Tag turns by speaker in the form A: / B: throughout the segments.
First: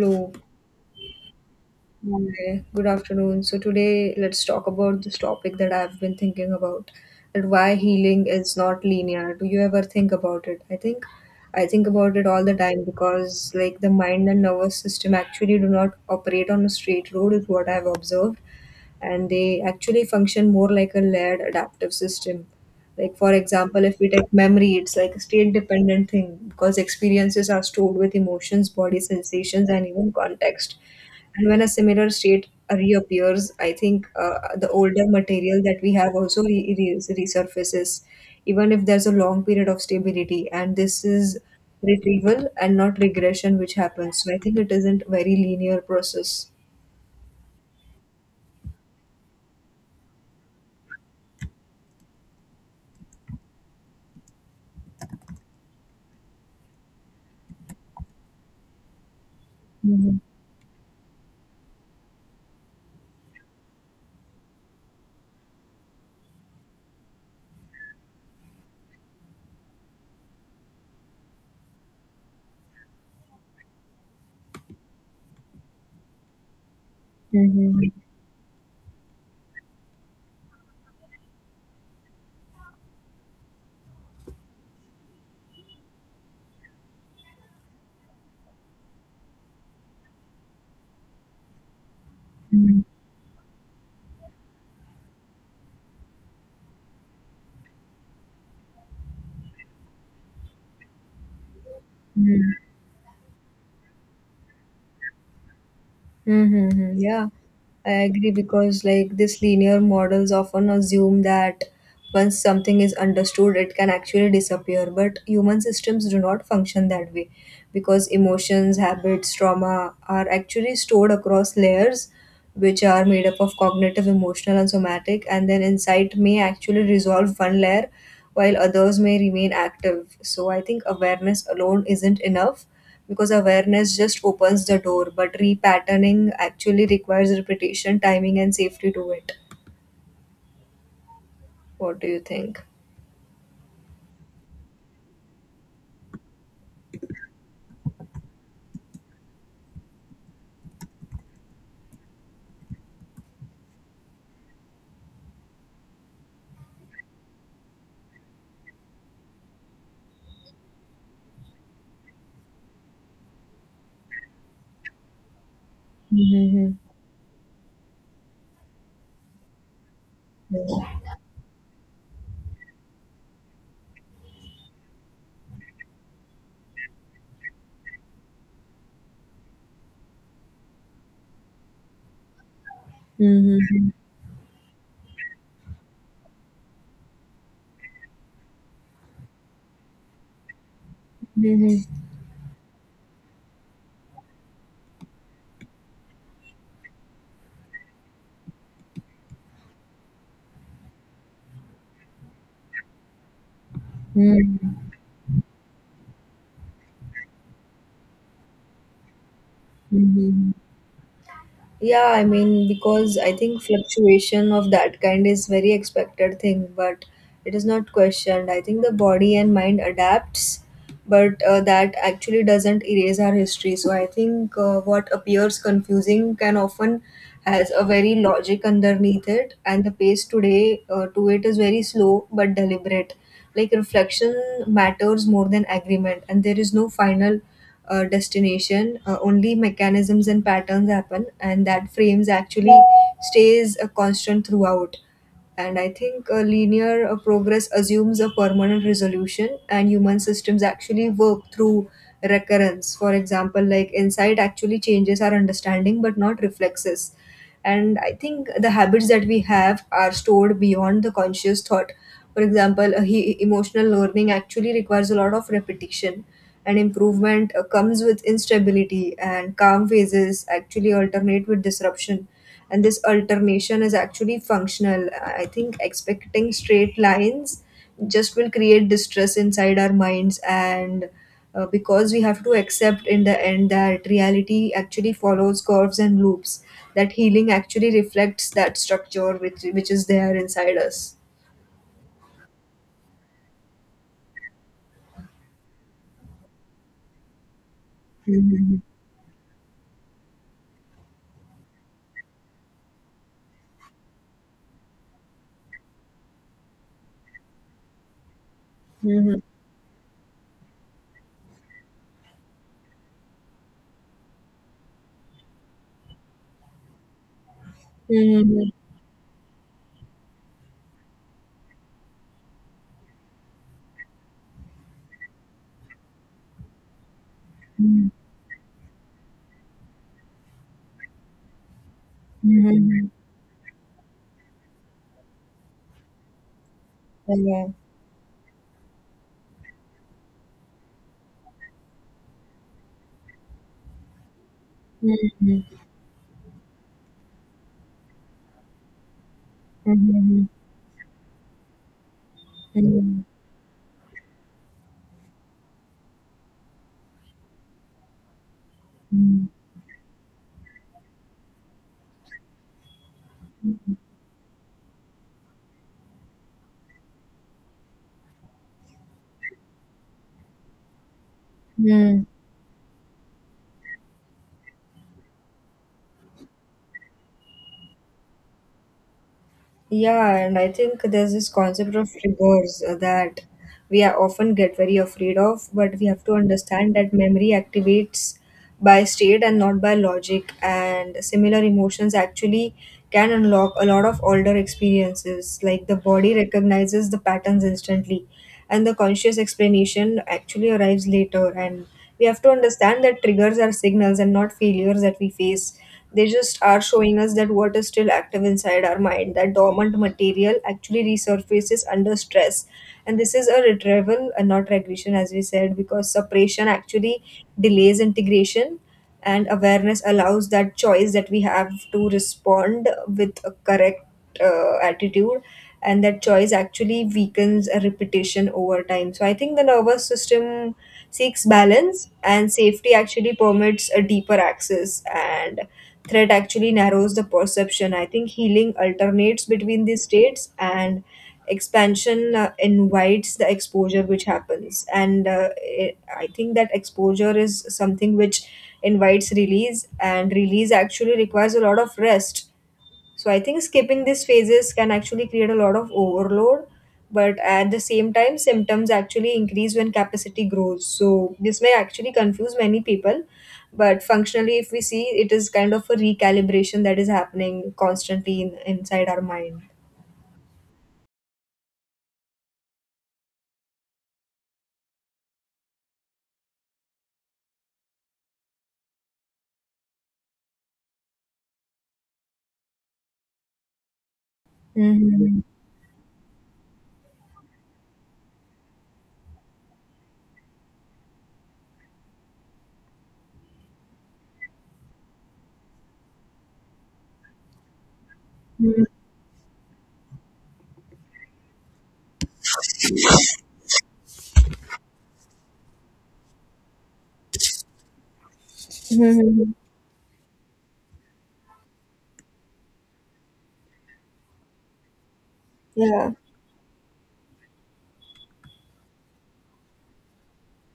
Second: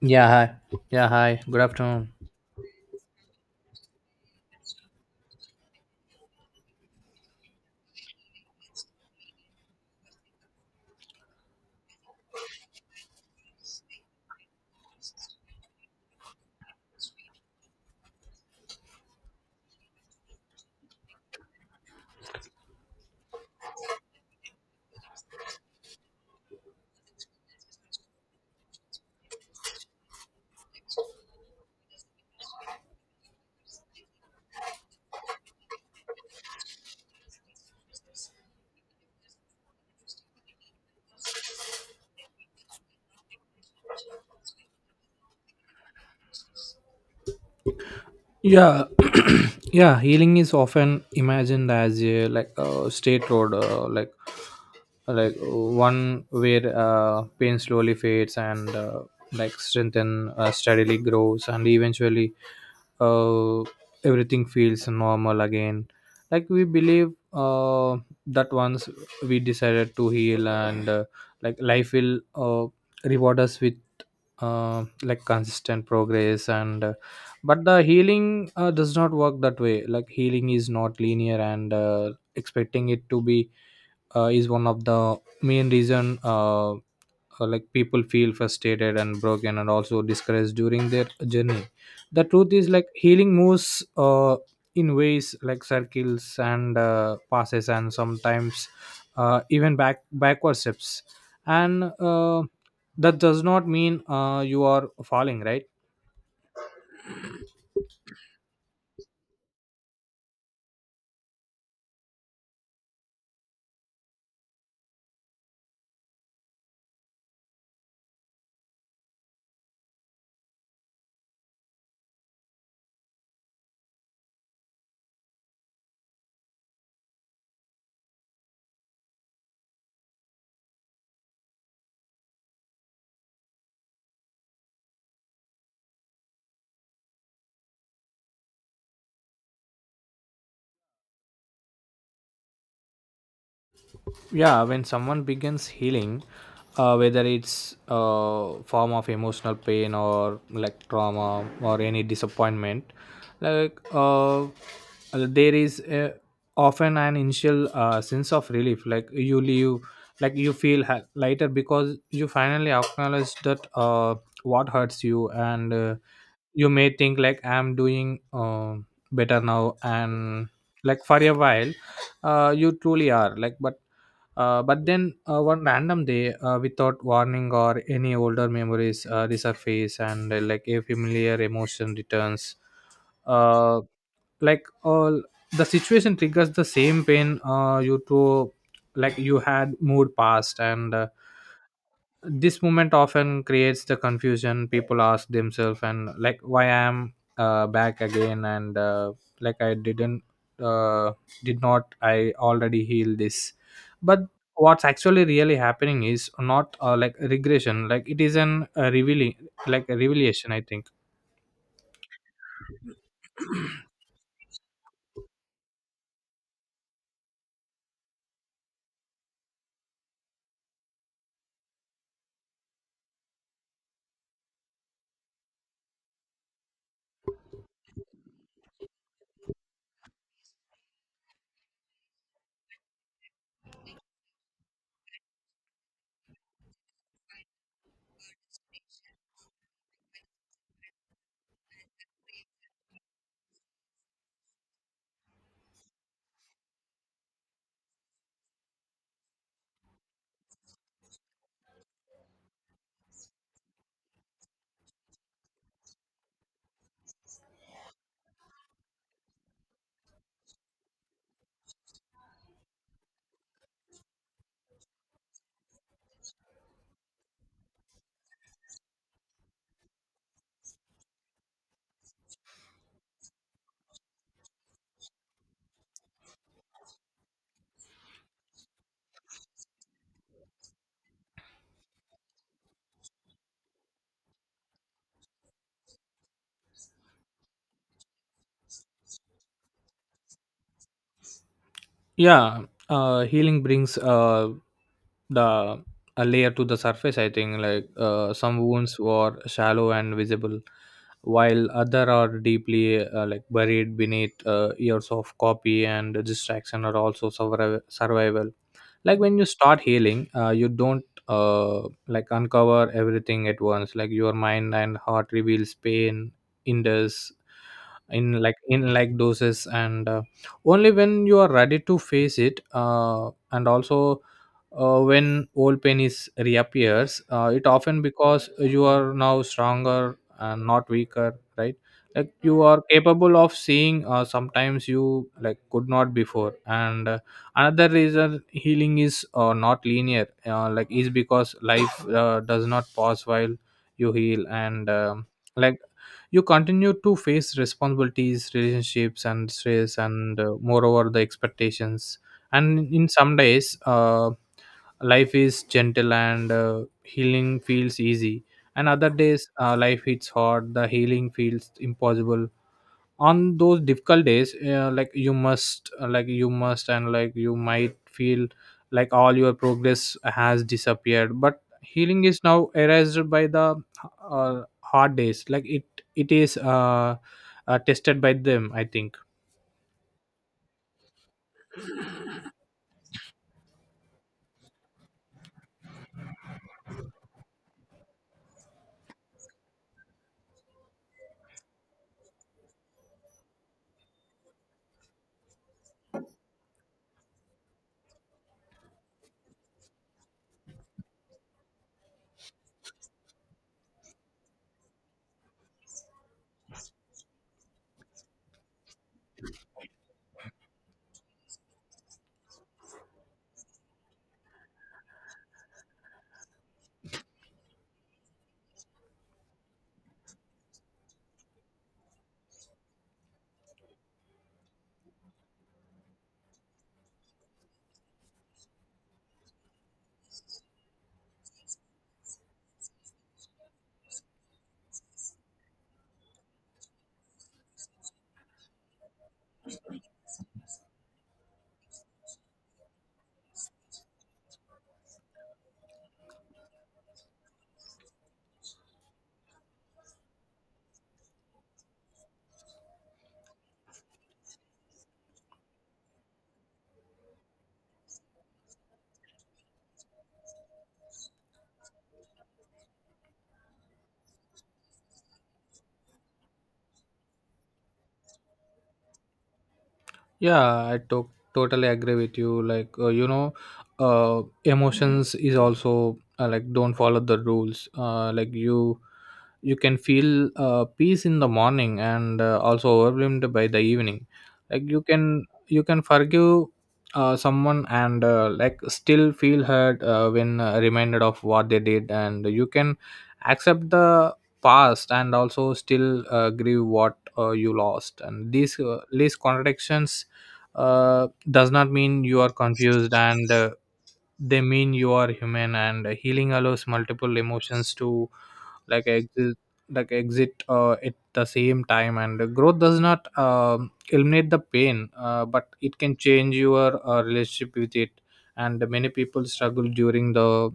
A: Yeah, hi. Yeah, hi. Good afternoon.
B: Hi. Good afternoon. So today let's talk about this topic that I've been thinking about and why healing is not linear. Do you ever think about it? I think about it all the time because like the mind and nervous system actually do not operate on a straight road is what I've observed, and they actually function more like a layered adaptive system. Like, for example, if we take memory, it's like a state dependent thing because experiences are stored with emotions, body sensations, and even context. And when a similar state reappears, I think the older material that we have also resurfaces, even if there's a long period of stability. And this is retrieval and not regression, which happens. So I think it isn't a very linear process.
A: Yeah yeah healing is often imagined as a like a state road, one where pain slowly fades, and strengthen steadily grows, and eventually uh, everything feels normal again. Like, we believe that once we decided to heal, and life will reward us with like consistent progress, and but
B: Mm-hmm.
A: the healing does not work that way. Like, healing is not linear, and expecting it to be is one of the main reason people feel frustrated and broken and also discouraged during their journey. The truth is, like, healing moves in ways like circles, and passes, and sometimes even backward steps, and that does not mean you are falling, right?
B: Mm-hmm. Yeah, I agree, because like this linear models often assume that once something is understood, it can actually disappear. But human systems do not function that way because emotions, habits, trauma are actually stored across layers, which are made up of cognitive, emotional, and somatic. And then insight may actually resolve one layer while others may remain active. So I think awareness alone isn't enough because awareness just opens the door, but repatterning actually requires repetition, timing, and safety to it. What do you think?
A: Yeah, when someone begins healing, whether it's a form of emotional pain or like trauma or any disappointment, like uh, there is a, often an initial sense of relief. Like, you leave like you feel ha- lighter, because you finally acknowledge that what hurts you. And You
B: Mm-hmm.
A: may think, like, I'm doing better now, and like, for a while you truly are. Like, but then one random day, without warning, or any older memories resurface, and like a familiar emotion returns. uh,
B: Mm-hmm.
A: like, all the situation triggers the same pain you to, like, you had moved past, and
B: Mm-hmm.
A: this moment often creates the confusion. People ask themselves, and like, why I am back again, and like I didn't uh, did not I already heal this? But what's actually really happening is not like regression. Like, it is an revealing, like a
B: Mm-hmm.
A: revelation, I think.
B: Yeah, I mean, because I think fluctuation of that kind is very expected thing, but it is not questioned. I think the body and mind adapts, but that actually doesn't erase our history. So I think what appears confusing can often has a very logic underneath it, and the pace today to it is very slow but deliberate. Like reflection matters more than agreement, and there is no final destination, only mechanisms and patterns happen, and that frames actually stays a constant throughout. And I think a linear progress assumes a permanent resolution, and human systems actually work through recurrence. For example, like insight actually changes our understanding, but not reflexes. And I think the habits that we have are stored beyond the conscious thought. For example, emotional learning actually requires a lot of repetition and improvement comes with instability, and calm phases actually alternate with disruption, and this alternation is actually functional. I think expecting straight lines just will create distress inside our minds, and because we have to accept in the end that reality actually follows curves and loops, that healing actually reflects that structure which is there inside us.
A: Yeah, healing brings the a layer to the surface, I think. Like, some
B: Mhm.
A: wounds were shallow and visible, while other are deeply like buried beneath years of copy and distraction, or also survival. Like, when
B: Mhm.
A: you start healing, you don't like uncover everything at once. Like, your mind and heart reveals pain in this in like
B: Mhm.
A: in like doses, and only when you are ready to face it. And also when old pain is reappears, it often
B: Mhm.
A: because you are now stronger and not weaker, right? Like, you are
B: Mhm.
A: capable of seeing sometimes you like could not before, and
B: Yeah.
A: another reason healing is not linear, like, is because life does not pause while you heal, and
B: Mhm.
A: like you continue to face responsibilities, relationships and stress, and
B: Mhm,
A: moreover the expectations. And in
B: mhm,
A: some days, life is gentle and healing feels easy, and other
B: mhm,
A: days life hits hard, the healing feels impossible. On those difficult days, like you must, and like you might feel like all your progress has disappeared, but
B: mhm.
A: healing is now erased by the hard days. Like, it is tested by them, I think.
B: Yeah, and I think there's this concept of triggers that we are often get very afraid of, but we have to understand that memory activates by state and not by logic, and similar emotions actually can unlock a lot of older experiences. Like the body recognizes the patterns instantly, and the conscious explanation actually arrives later. And we have to understand that triggers are signals and not failures that we face. They just are showing us that what is still active inside our mind, that dormant material actually resurfaces under stress. And this is a retrieval and not regression, as we said, because separation actually delays integration, and awareness allows that choice that we have to respond with a correct attitude, and that choice actually weakens a repetition over time. So I think the nervous system seeks balance, and safety actually permits a deeper access, and threat actually narrows the perception. I think healing alternates between these states, and expansion invites the exposure which happens. And I think that exposure is something which invites release, and release actually requires a lot of rest. So I think skipping these phases can actually create a lot of overload, but at the same time, symptoms actually increase when capacity grows. So this may actually confuse many people, but functionally, if we see, it is kind of a recalibration that is happening constantly inside our mind.
A: Yeah, I totally agree with you. Like, emotions is also like don't follow the rules. Like, you can feel peace in the morning, and also overwhelmed by the evening. Like, you
B: Mm-hmm.
A: can you can forgive someone, and like still feel hurt when reminded of what they did, and you can accept the past and also still grieve what you lost. And these contradictions does not mean you are confused, and they mean you are human, and healing allows multiple emotions to like exist like exit at the same time. And growth does not eliminate the pain, but it
B: Yeah.
A: can change your relationship with it. And many people struggle during the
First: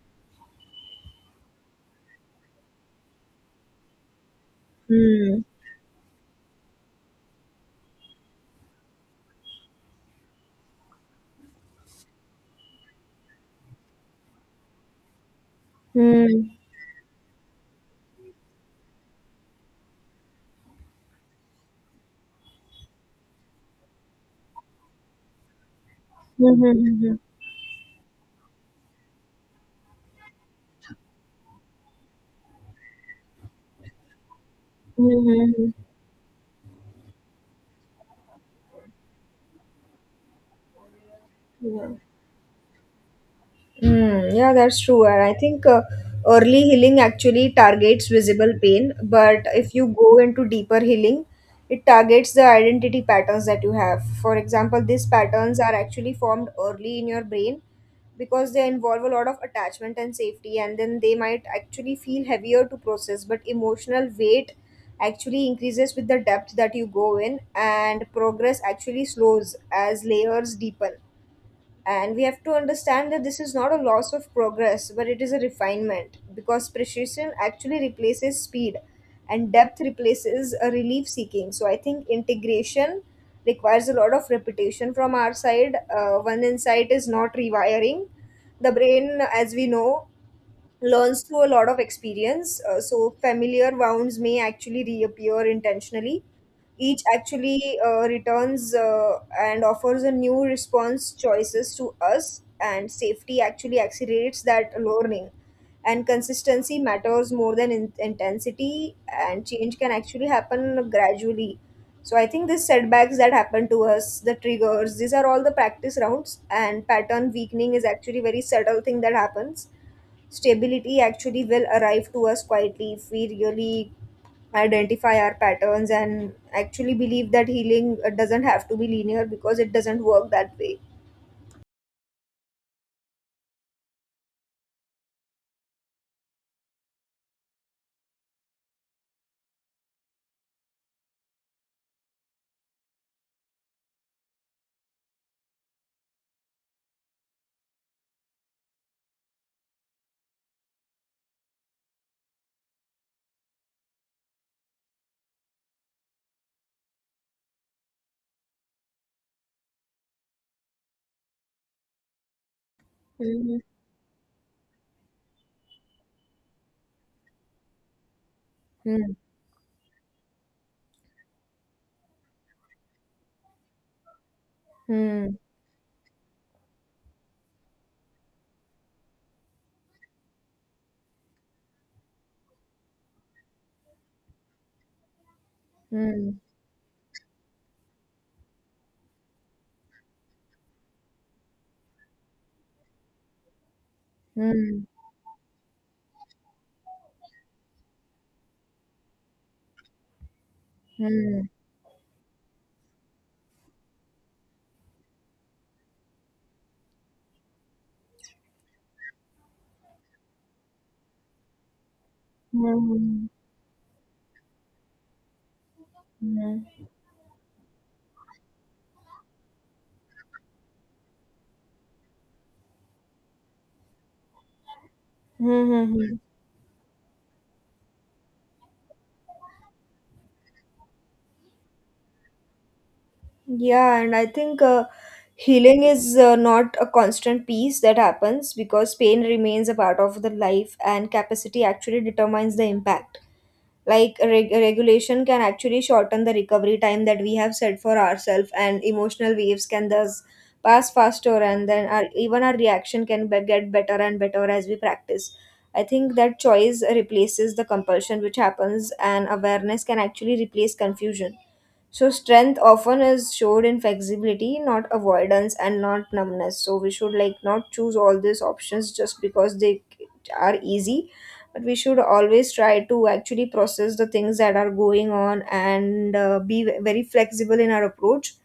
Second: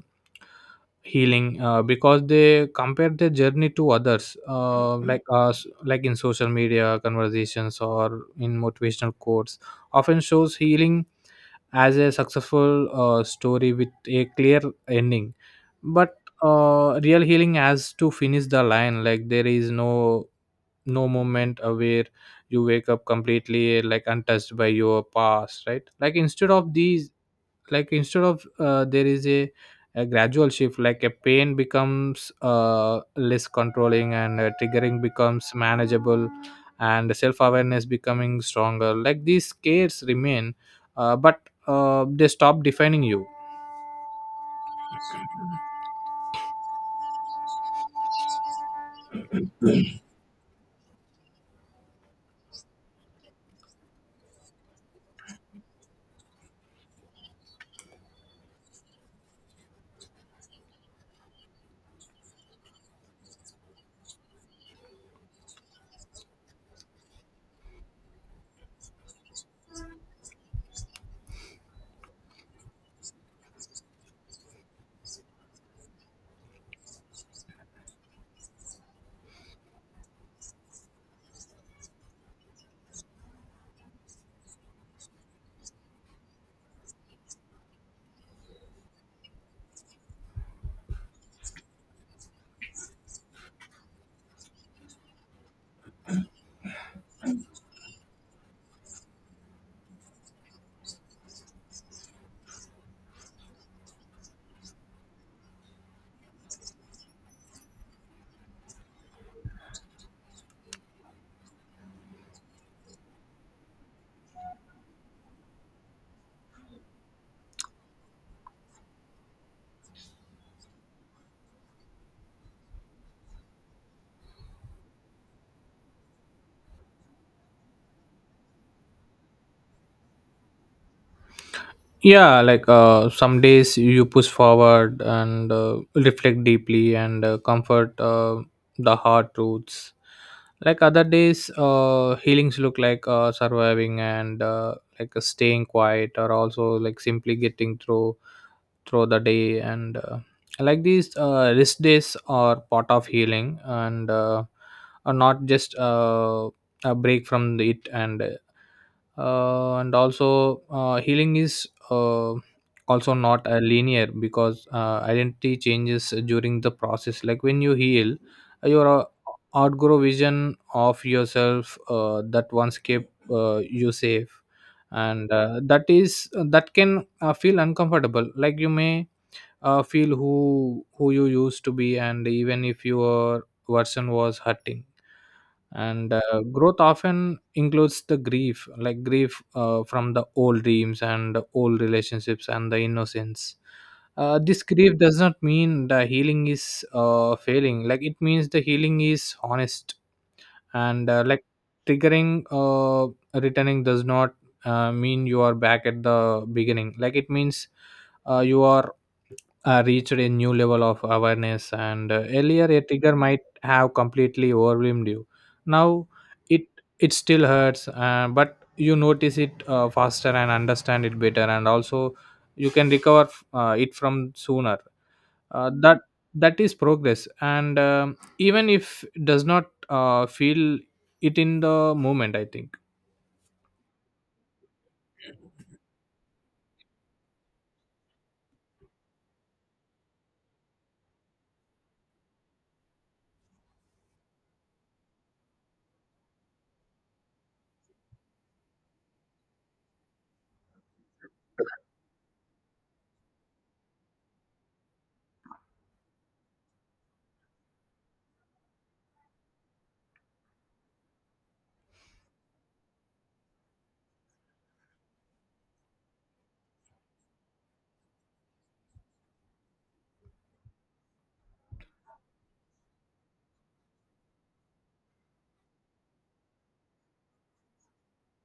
A: healing because they compare their journey to others, uh, like
B: Mm-hmm.
A: us like in social media conversations or in motivational quotes, often shows healing as a successful story with a clear ending. But real healing has to finish the line. Like, there is no moment where you wake up completely like untouched by your past, right? like instead of these
B: Mm-hmm.
A: like instead of uh, there is a gradual shift. Like, a pain becomes less controlling, and triggering becomes
B: Mm-hmm.
A: manageable, and self-awareness becoming stronger. Like, these scares remain, uh, but
B: Yeah.
A: uh, they stop defining you.
B: Mm, yeah, that's true. And I think early healing actually targets visible pain, but if you go into deeper healing, it targets the identity patterns that you have. For example, these patterns are actually formed early in your brain because they involve a lot of attachment and safety, and then they might actually feel heavier to process, but emotional weight actually increases with the depth that you go in, and progress actually slows as layers deepen, and we have to understand that this is not a loss of progress, but it is a refinement because precision actually replaces speed and depth replaces a relief seeking. So I think integration requires a lot of repetition from our side. One insight is not rewiring. The brain, as we know, learns through a lot of experience. So familiar wounds may actually reappear intentionally. Each actually returns and offers a new response choices to us, and safety actually accelerates that learning. And consistency matters more than intensity, and change can actually happen gradually. So I think these setbacks that happen to us, the triggers, these are all the practice rounds, and pattern weakening is actually very subtle thing that happens. Stability actually will arrive to us quietly if we really identify our patterns and actually believe that healing doesn't have to be linear because it doesn't work that way.
A: Yeah, like, some days you push forward, and reflect deeply, and comfort the hard truths. Like, other days healings look like surviving, and staying quiet, or also like simply getting through the day. And Like, these rest days are part of healing, and are not just a break from it. And also healing is also not
B: Mhm.
A: a linear, because identity changes during the process. Like, when you heal, your
B: Hmm.
A: outgrow vision of yourself that once kept you safe, and
B: Hmm.
A: uh, that is uh, that can feel uncomfortable. Like, you may feel who you used to be, and even if your version was hurting, and
B: Hmm.
A: growth often includes the grief. Like, grief from the old dreams and old relationships and the innocence. This
B: Hmm.
A: grief does not mean the healing is failing. Like, it means the healing is honest, and
B: Hmm.
A: triggering, returning, does not mean you are back at the beginning. Like, it means you are reached a new level of awareness, and earlier a trigger
B: Hmm.
A: might have completely overwhelmed you. Now,
B: Hmm.
A: it it still hurts, but you notice it faster and understand it better, and also you can recover it from sooner. uh,
B: Hmm.
A: that
B: Hmm.
A: that is progress, and even if does not feel it in the moment, I think.
B: Yeah, and I think healing is not a constant piece that happens because pain remains a part of the life, and capacity actually determines the impact. Like regulation can actually shorten the recovery time that we have set for ourselves, and emotional waves can thus pass faster, and then even our reaction can get better and better as we practice. I think that choice replaces the compulsion which happens, and awareness can actually replace confusion. So strength often is showed in flexibility, not avoidance and not numbness. So we should like not choose all these options just because they are easy, but we should always try to actually process the things that are going on and be very flexible in our approach.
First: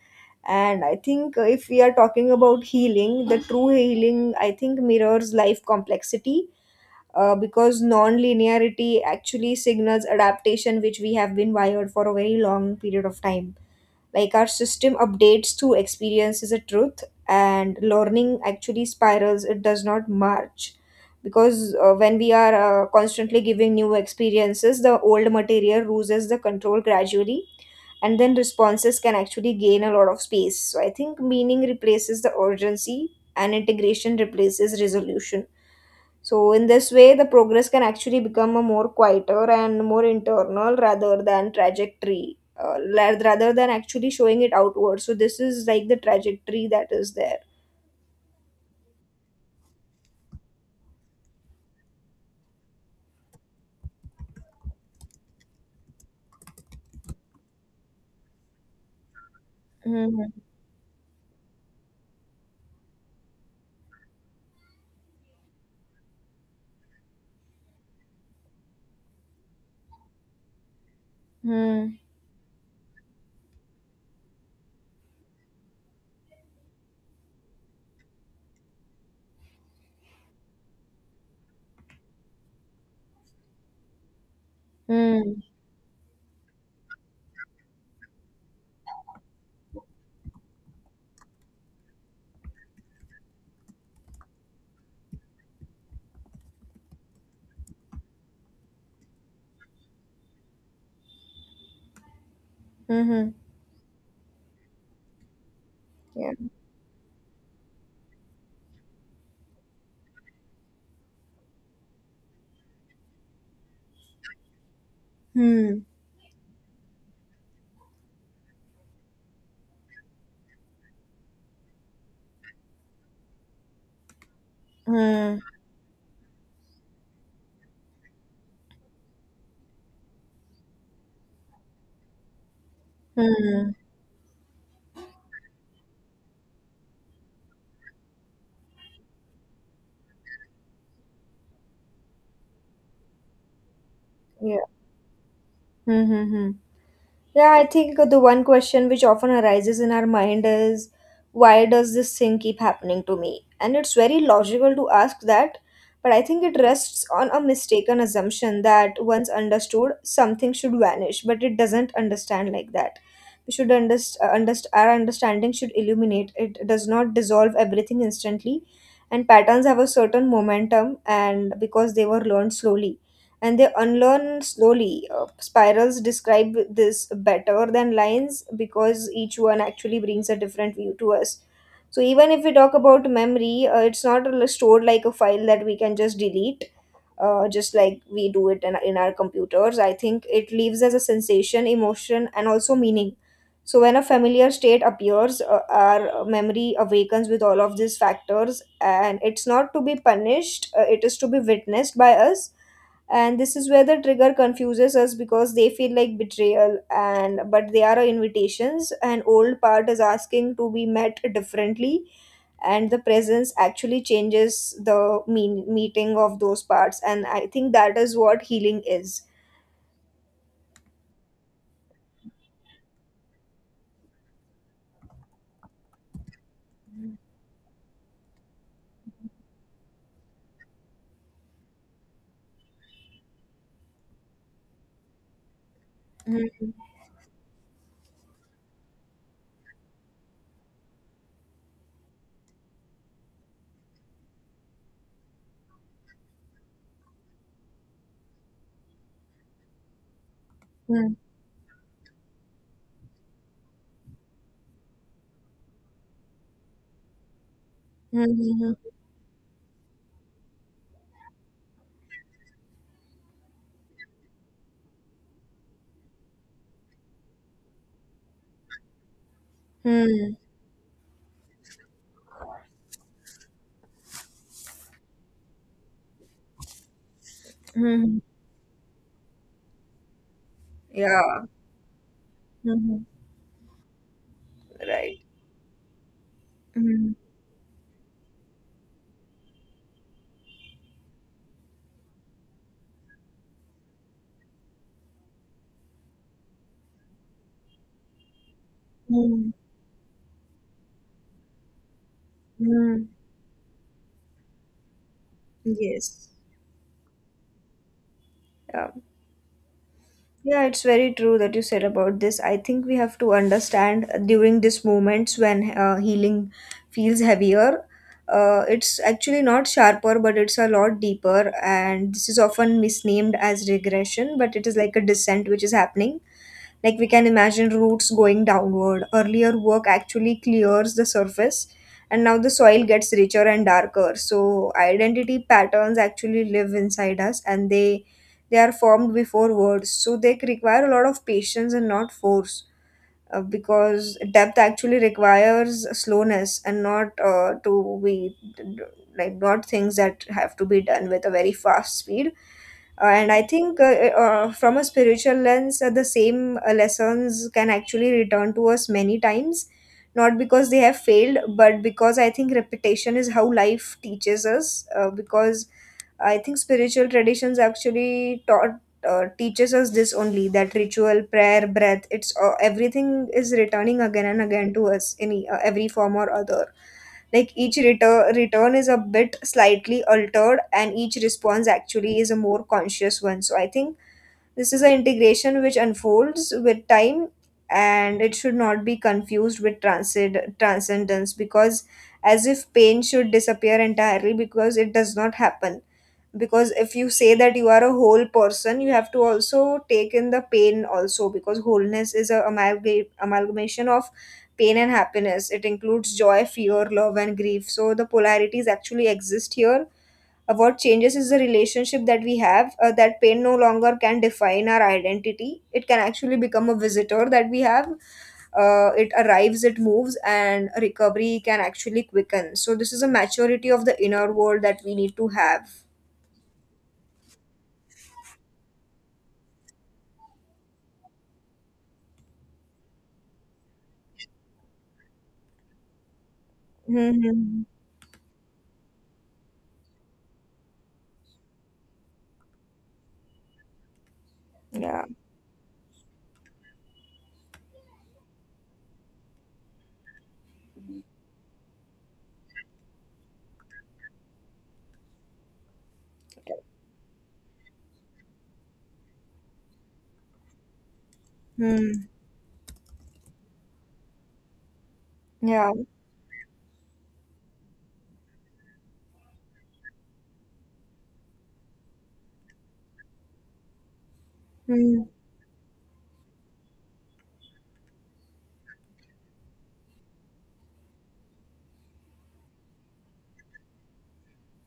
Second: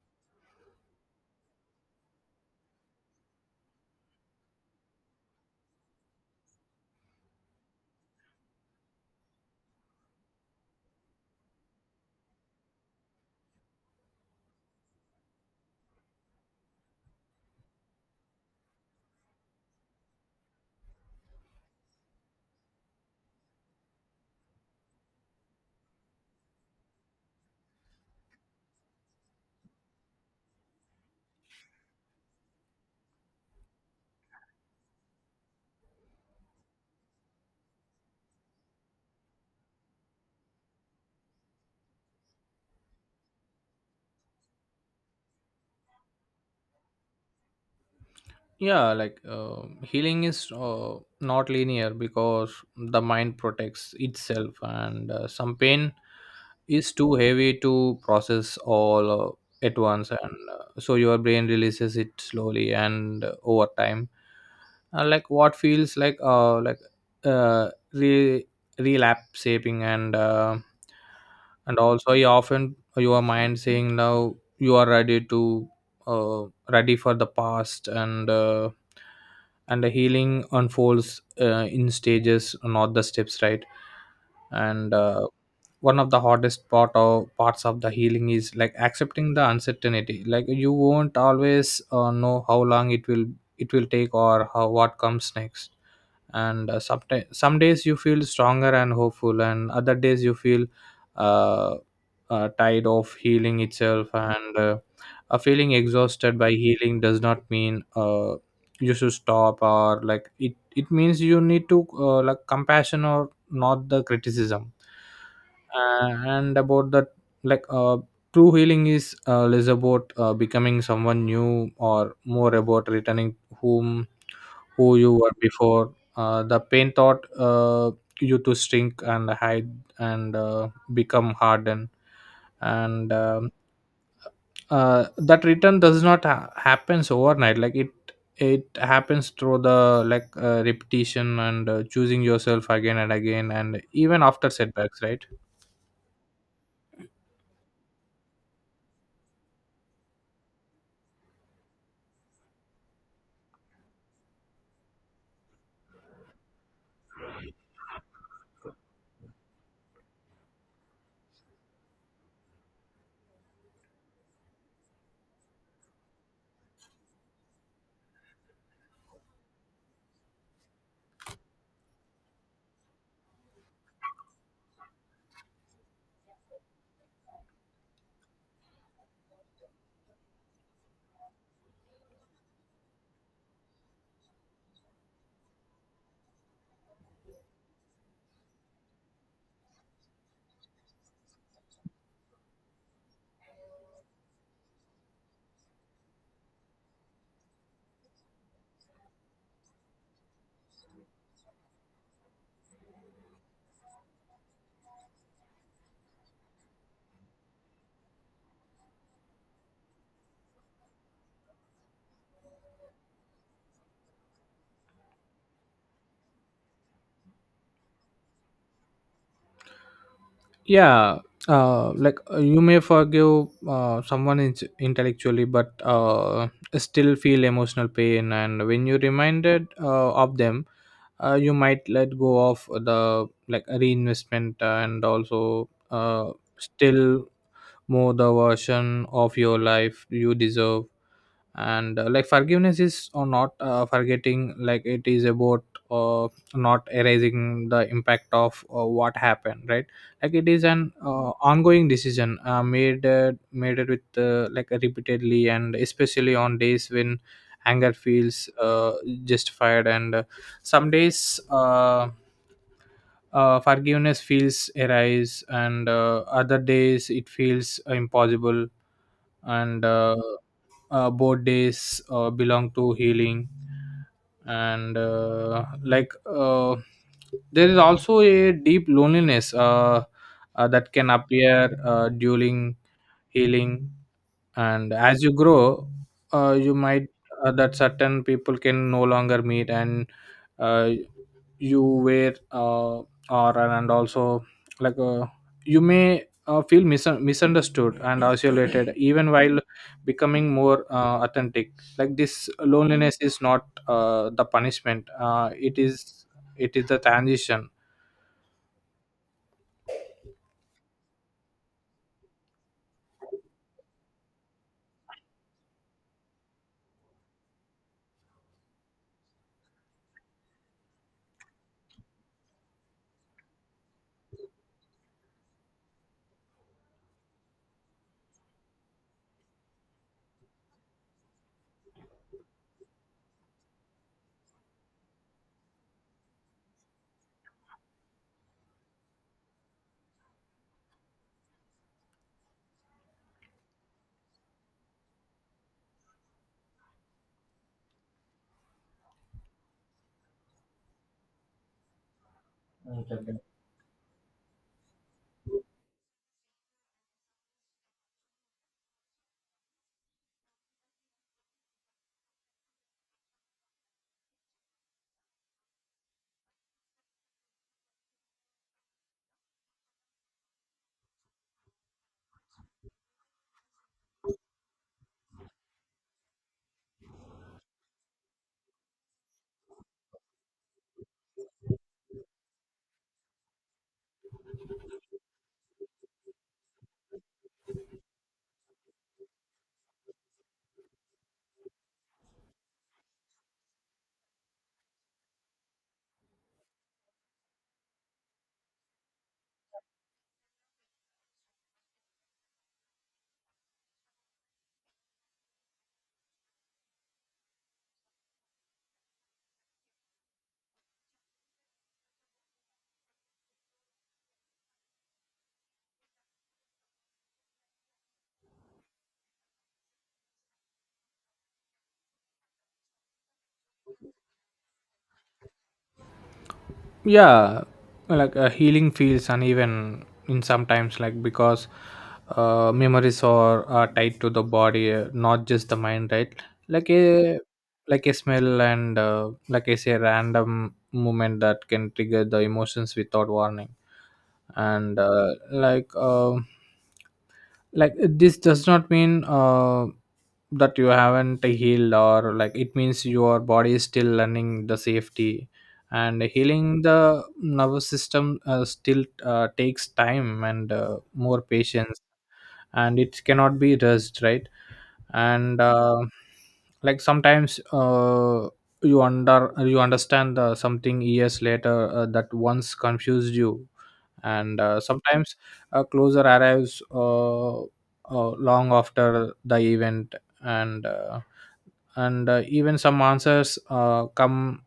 B: And I think if we are talking about healing, the true healing I think mirrors life complexity. Because non-linearity actually signals adaptation which we have been wired for a very long period of time. Like our system updates through experience is a truth, and learning actually spirals, it does not march. Because when we are constantly giving new experiences, the old material loses the control gradually, and then responses can actually gain a lot of space. So I think meaning replaces the urgency, and integration replaces resolution. So, in this way, the progress can actually become a more quieter and more internal rather than trajectory, rather than actually showing it outward. So, this is like the trajectory that is there.
A: Yeah, like, healing is not linear, because the mind protects itself, and some pain is too heavy to process all at once,
B: Hmm.
A: and so your brain releases it slowly, and over time. Uh, like what feels like re- relapse shaping, and
B: Hmm.
A: also you often your mind saying now you are ready to ready for the past, and the healing unfolds in stages, not the steps, right? and
B: Hmm.
A: One of the hardest parts of the healing is like accepting the uncertainty. Like, you won't always know how long it will take, or how what comes next. And Sometimes some days you feel stronger and hopeful, and other days you feel uh, tired of
B: Hmm.
A: healing itself, and a feeling
B: Yeah.
A: exhausted by healing does not mean you should stop. Or like, it means you need to like compassion or not the criticism.
B: Hmm.
A: And about that, like uh, true healing is less about becoming someone new, or more about returning whom who you were
B: Hmm.
A: before. The pain taught you to shrink and hide, and become hardened. And
B: Hmm.
A: That return does not happens overnight. Like, it happens through the repetition, and choosing yourself again and again, and even after
B: Yeah.
A: setbacks, right?
B: Hmm. Hmm. Hmm. Yeah, I think the one question which often arises in our mind is, why does this thing keep happening to me? And it's very logical to ask that, but I think it rests on a mistaken assumption that once understood, something should vanish, but it doesn't understand like that. We should understand, our understanding should illuminate, it does not dissolve everything instantly. And patterns have a certain momentum, and because they were learned slowly and they unlearn slowly. Spirals describe this better than lines because each one actually brings a different view to us. So even if we talk about memory, it's not really stored like a file that we can just delete, just like we do it in our computers. I think it leaves as a sensation, emotion, and also meaning. So when a familiar state appears, our memory awakens with all of these factors, and it's not to be punished, it is to be witnessed by us. And this is where the trigger confuses us because they feel like betrayal, and but they are our invitations. An old part is asking to be met differently, and the presence actually changes the mean meeting of those parts, and I think that is what healing is.
A: Yeah, you may forgive someone intellectually, but still feel emotional pain and when you reminded of them. You might let go of the like reinvestment, and also
B: Mhm.
A: still more the version of your life you deserve. And Like, forgiveness is or not forgetting. Like, it is about uh, not erasing the impact of what happened, right? Like, it is an
B: Mhm.
A: ongoing decision made it with like repeatedly, and especially on days when anger feels
B: Mhm.
A: justified, and some days forgiveness feels arise, and other days it feels impossible, and
B: Mhm.
A: both days belong to healing. And like There is
B: Mhm.
A: also a deep loneliness that can
B: Yeah.
A: appear during
B: Mhm.
A: healing. And
B: Right.
A: as you grow, you might
B: Mhm.
A: that certain people can no longer meet, and uh, you wear or, and also, like uh, you may feel misunderstood and isolated even
B: Mhm.
A: while becoming more authentic. Like, this
B: Mhm.
A: loneliness is not the punishment,
B: Yes.
A: it is the transition.
B: Yeah. Yeah, it's very true that you said about this. I think we have to understand during these moments when healing feels heavier. It's actually not sharper, but it's a lot deeper. And this is often misnamed as regression, but it is like a descent which is happening. Like we can imagine roots going downward. Earlier work actually clears the surface, and now the soil gets richer and darker. So identity patterns actually live inside us, and they are formed before words. So they require a lot of patience and not force. Because depth actually requires slowness and not things that have to be done with a very fast speed and I think, from a spiritual lens, the same lessons can actually return to us many times, not because they have failed, but because I think repetition is how life teaches us. Because I think spiritual traditions actually taught. Teaches us this only, that ritual, prayer, breath, it's everything is returning again and again to us in every form or other. Like each return is a bit slightly altered and each response actually is a more conscious one. So I think this is an integration which unfolds with time, and it should not be confused with transcendence, because as if pain should disappear entirely, because it does not happen. Because if you say that you are a whole person, you have to also take in the pain also, because wholeness is a amalgamation of pain and happiness. It includes joy, fear, love and grief. So the polarities actually exist here. What changes is the relationship that we have, that pain no longer can define our identity. It can actually become a visitor that we have. It arrives, it moves, and recovery can actually quicken. So, this is a maturity of the inner world that we need to have.
A: Yeah, like, healing feels uneven in sometimes, like, because memories are tied to the body, not just the mind, right? Like, a
B: Mhm.
A: like a smell, and like I say random movement that can trigger the emotions without warning, and
B: Yeah.
A: uh, like um like this does not mean that you haven't healed. Or like, it means your body is still learning the safety And healing the nervous system still takes time and more patience,
B: Mm.
A: and it cannot be rushed, right? and
B: Yeah.
A: uh, like sometimes, you understand something years later that once confused you. And
B: Mm.
A: sometimes a closer arrives, long after the event. and uh, and even some answers come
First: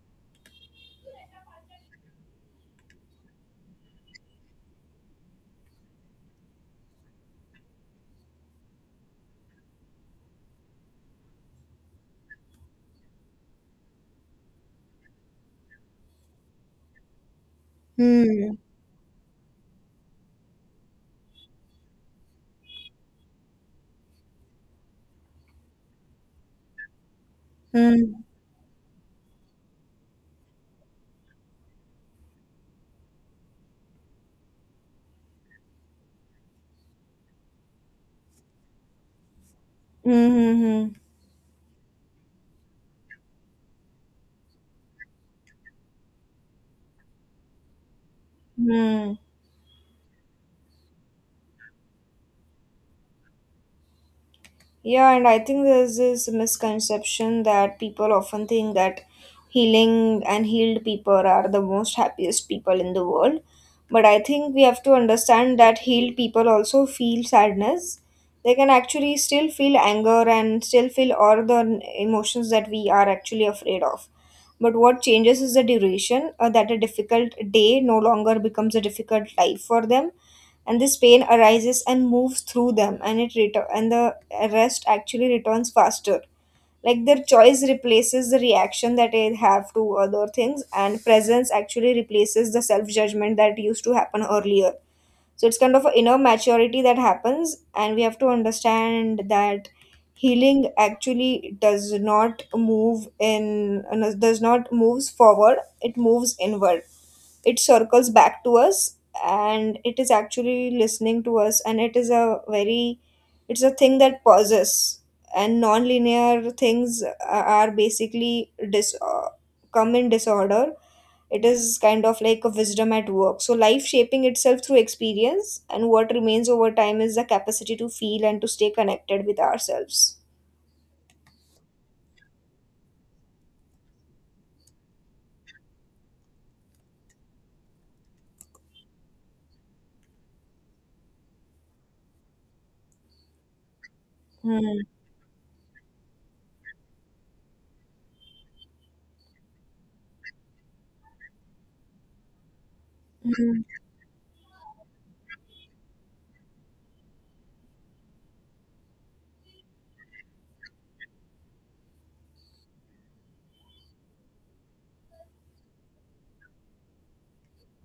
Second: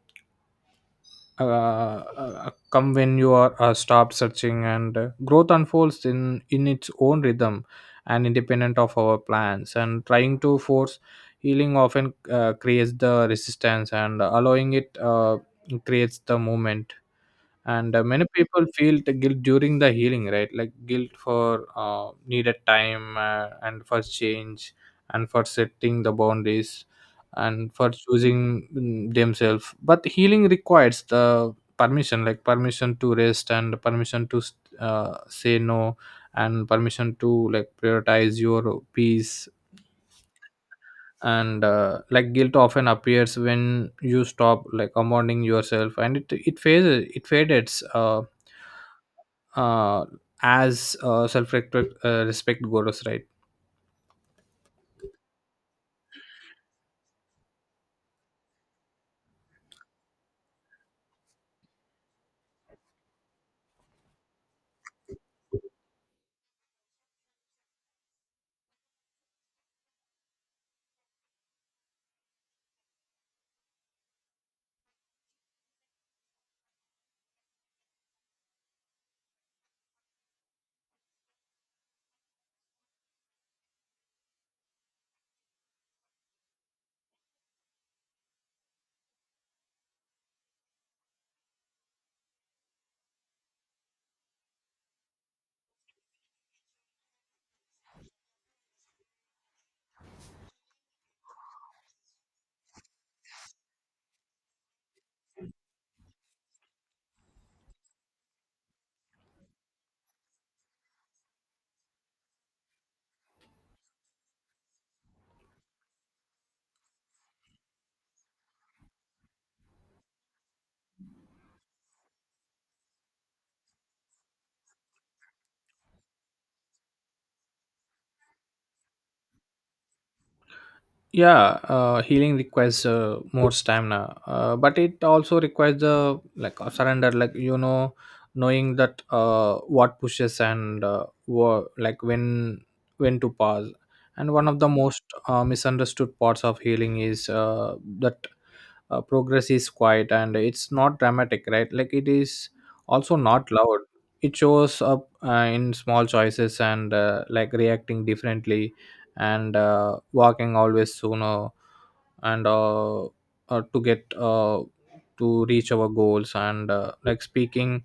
A: come when you are stop searching, and growth unfolds in its own rhythm and independent of our plans. And trying to force healing often creates the resistance, and allowing it creates the movement. And many
B: Mm.
A: people feel the guilt during the healing, right? Like guilt for needed time, and for change, and for setting the boundaries, and for
B: Mm.
A: choosing themselves. But healing requires the permission, like permission to rest and permission to say no, and permission to like prioritize your peace.
B: Mhm.
A: And like guilt often appears when you stop like compounding yourself, and it fades,
B: Mm.
A: uh, as self respect goes, right?
B: Yeah, and I think there's this misconception that people often think that healing and healed people are the most happiest people in the world. But I think we have to understand that healed people also feel sadness. They can actually still feel anger and still feel all the emotions that we are actually afraid of. But what changes is the duration, that a difficult day no longer becomes a difficult life for them, and this pain arises and moves through them, and the rest actually returns faster. Like their choice replaces the reaction that they have to other things, and presence actually replaces the self judgment that used to happen earlier. So it's kind of an inner maturity that happens, and we have to understand that healing actually does not move in does not moves forward, it moves inward. It circles back to us, and it is actually listening to us, and it is a very, it's a thing that pauses. And non-linear things are basically come in disorder. It is kind of like a wisdom at work. So life shaping itself through experience, and what remains over time is the capacity to feel and to stay connected with ourselves.
A: Yeah, healing requires more stamina, but it also requires the like surrender, like you know, knowing that what pushes and like when to pause. And one of the
B: Hmm.
A: most misunderstood parts of healing is that progress is quiet and it's not dramatic, right? Like it is also not
B: Hmm.
A: loud. It shows up in small choices, and like reacting differently, and walking always sooner, and uh, to get uh, to reach our goals, and like speaking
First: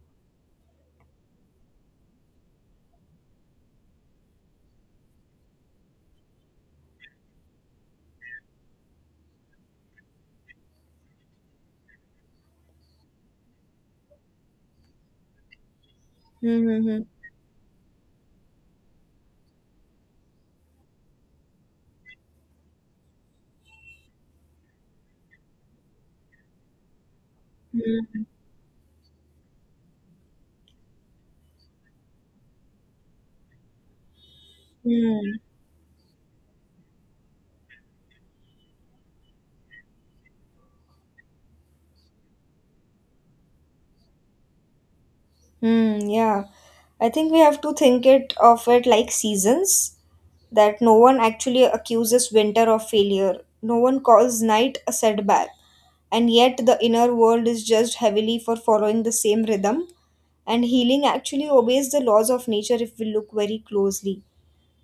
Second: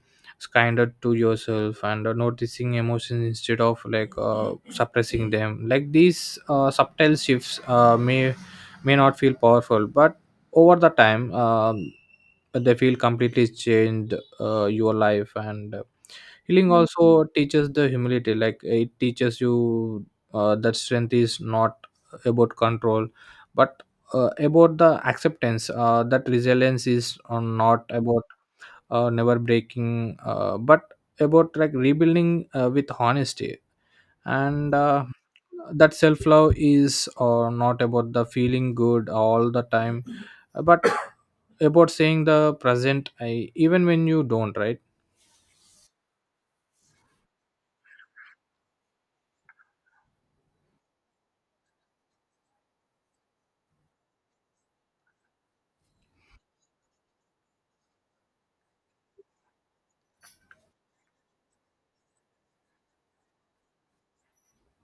A: kinder to yourself, and noticing emotions instead of like suppressing them. Like these subtle shifts may not feel powerful, but over the time, they feel completely changed your life. And healing
B: Hmm. Hmm.
A: also teaches the humility. Like it teaches you that strength is not about control, but about the acceptance, that resilience is not
B: Hmm.
A: about never breaking, but about like rebuilding with honesty, and
B: Hmm.
A: that self love is not about the feeling good all the time, but about saying the present I even when you don't, right?
B: Hmm, yeah. I think we have to think it of it like seasons, that no one actually accuses winter of failure. No one calls night a setback. And yet the inner world is judged heavily for following the same rhythm. And healing actually obeys the laws of nature if we look very closely,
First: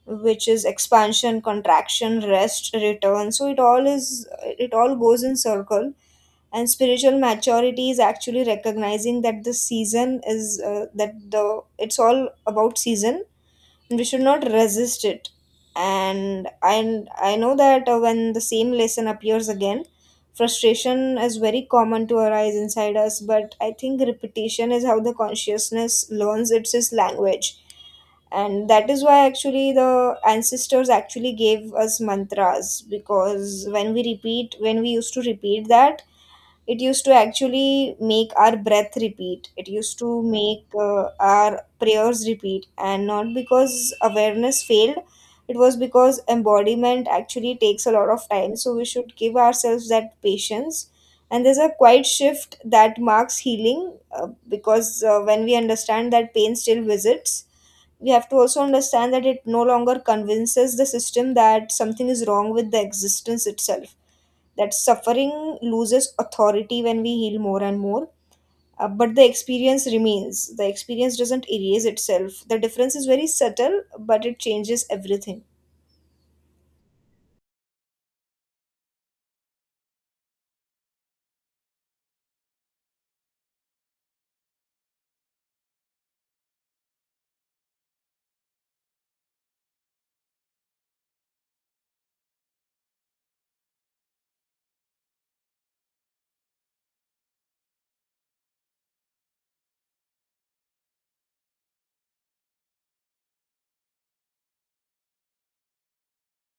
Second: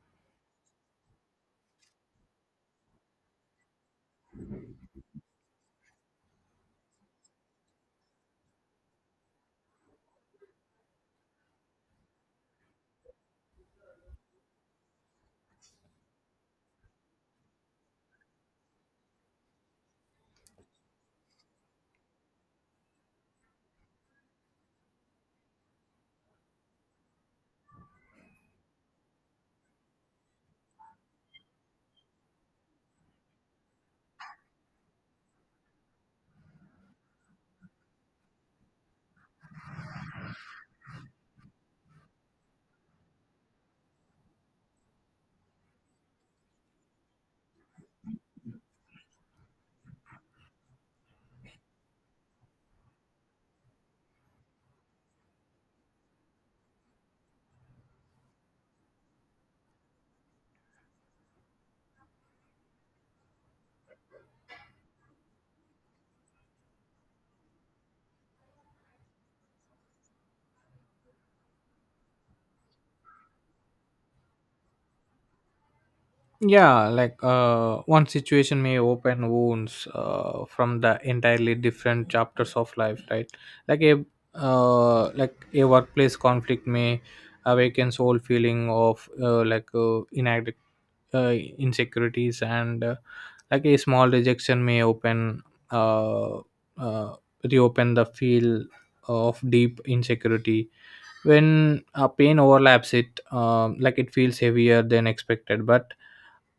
B: which is expansion, contraction, rest, return. So it all goes in circle, and spiritual maturity is actually recognizing that the season is that the it's all about season, and we should not resist it. And I know that when the same lesson appears again, frustration is very common to arise inside us. But I think repetition is how the consciousness learns its language. And that is why actually the ancestors actually gave us mantras, because when we used to repeat that, it used to actually make our breath repeat, it used to make our prayers repeat. And not because awareness failed, it was because embodiment actually takes a lot of time, so we should give ourselves that patience. And there's a quiet shift that marks healing, because when we understand that pain still visits, we have to also understand that it no longer convinces the system that something is wrong with the existence itself, that suffering loses authority when we heal more and more. But the experience remains, the experience doesn't erase itself. The difference is very subtle, but it changes everything.
A: Yeah, like one situation may open wounds from the entirely different chapters of life, right? Like a like a workplace conflict may awakens old feeling of like inadequacy, insecurities, and like a small rejection may open, uh, uh, reopen the field of deep insecurity. When pain overlaps it, like it feels heavier than expected, but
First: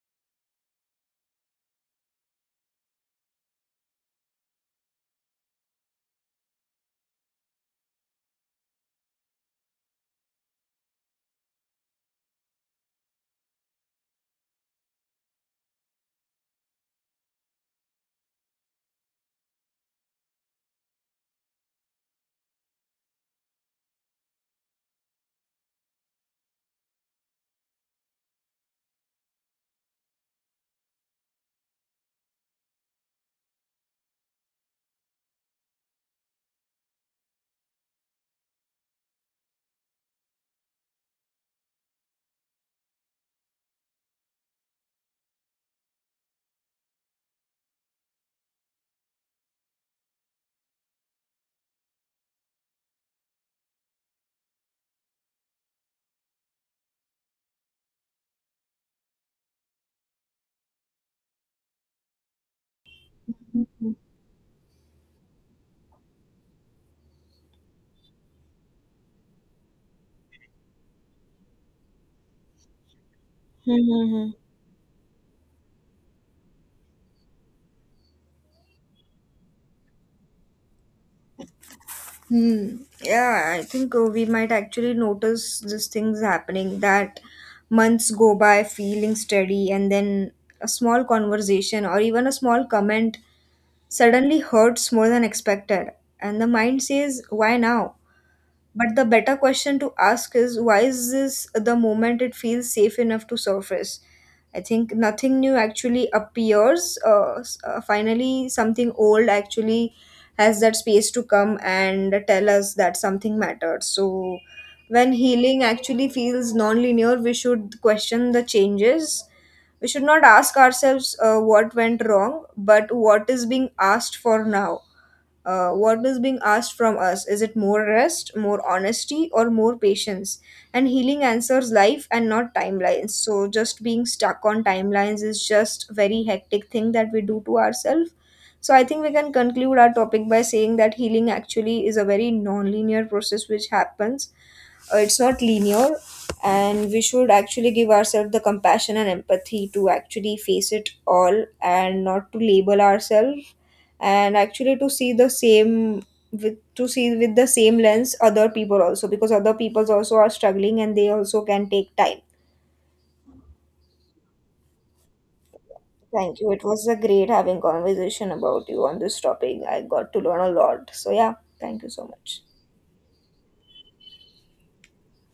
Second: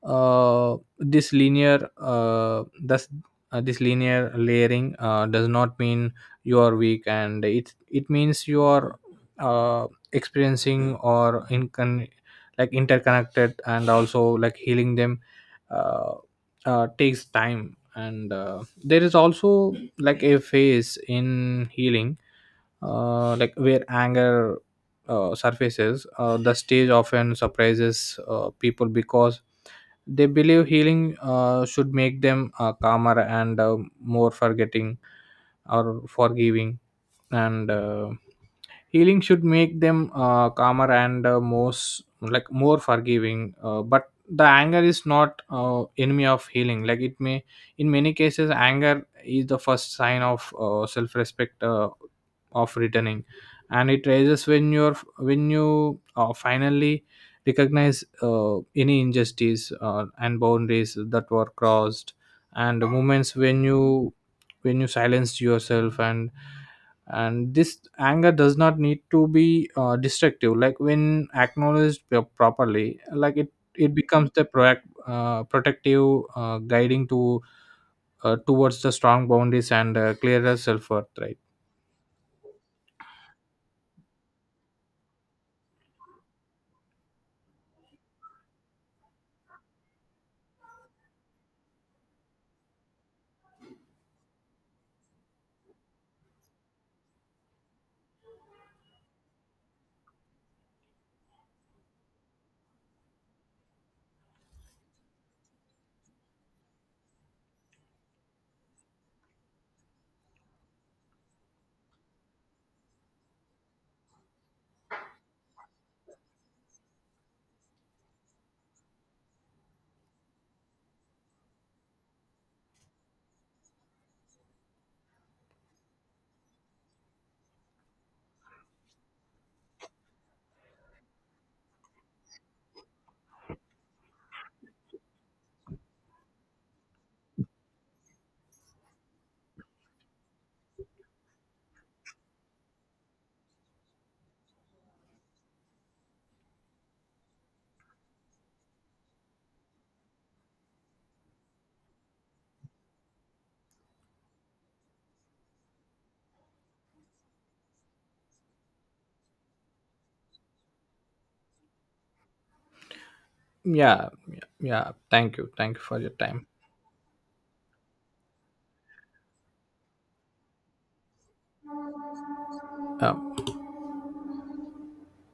A: uh, this linear uh, thus this linear layering does not mean you are weak, and it means you are uh, experiencing or in con- like interconnected, and also like healing them uh, takes time. And there is also like a phase in healing like where anger surfaces. Uh, the stage often surprises people because they believe healing should make them calmer and more forgetting or forgiving. And Healing should make them calmer and like more forgiving, but the anger is not enemy of healing. Like it may, in many cases, anger is the first sign of self-respect, of returning. And it raises when you finally recognize any injustice and boundaries that were crossed, and the moments
B: Hmm.
A: when you silenced yourself. And this anger does not need to be destructive. Like when acknowledged properly, like it
B: Hmm.
A: becomes the protective, guiding to towards the strong boundaries and clearer self-worth, right?
B: Hmm. Yeah, I think we might actually notice these things happening, that months go by feeling steady, and then a small conversation or even a small comment suddenly hurts more than expected. And the mind says, why now? But the better question to ask is, why is this the moment it feels safe enough to surface? I think nothing new actually appears. Finally, something old actually has that space to come and tell us that something mattered. So, when healing actually feels non-linear, we should question the changes. We should not ask ourselves what went wrong, but what is being asked for now. What is being asked from us? Is it more rest, more honesty or more patience? And healing answers life and not timelines. So just being stuck on timelines is just very hectic thing that we do to ourselves. So I think we can conclude our topic by saying that healing actually is a very non-linear process which happens, it's not linear, and we should actually give ourselves the compassion and empathy to actually face it all and not to label ourselves, and actually to see the same, with to see with the same lens other people also, because other people also are struggling and they also can take time.
A: Yeah, yeah. Thank you for your
B: Thank
A: time.
B: you, it was a great having conversation about you on this topic, I got to learn a lot, so yeah, thank you so much.
A: um,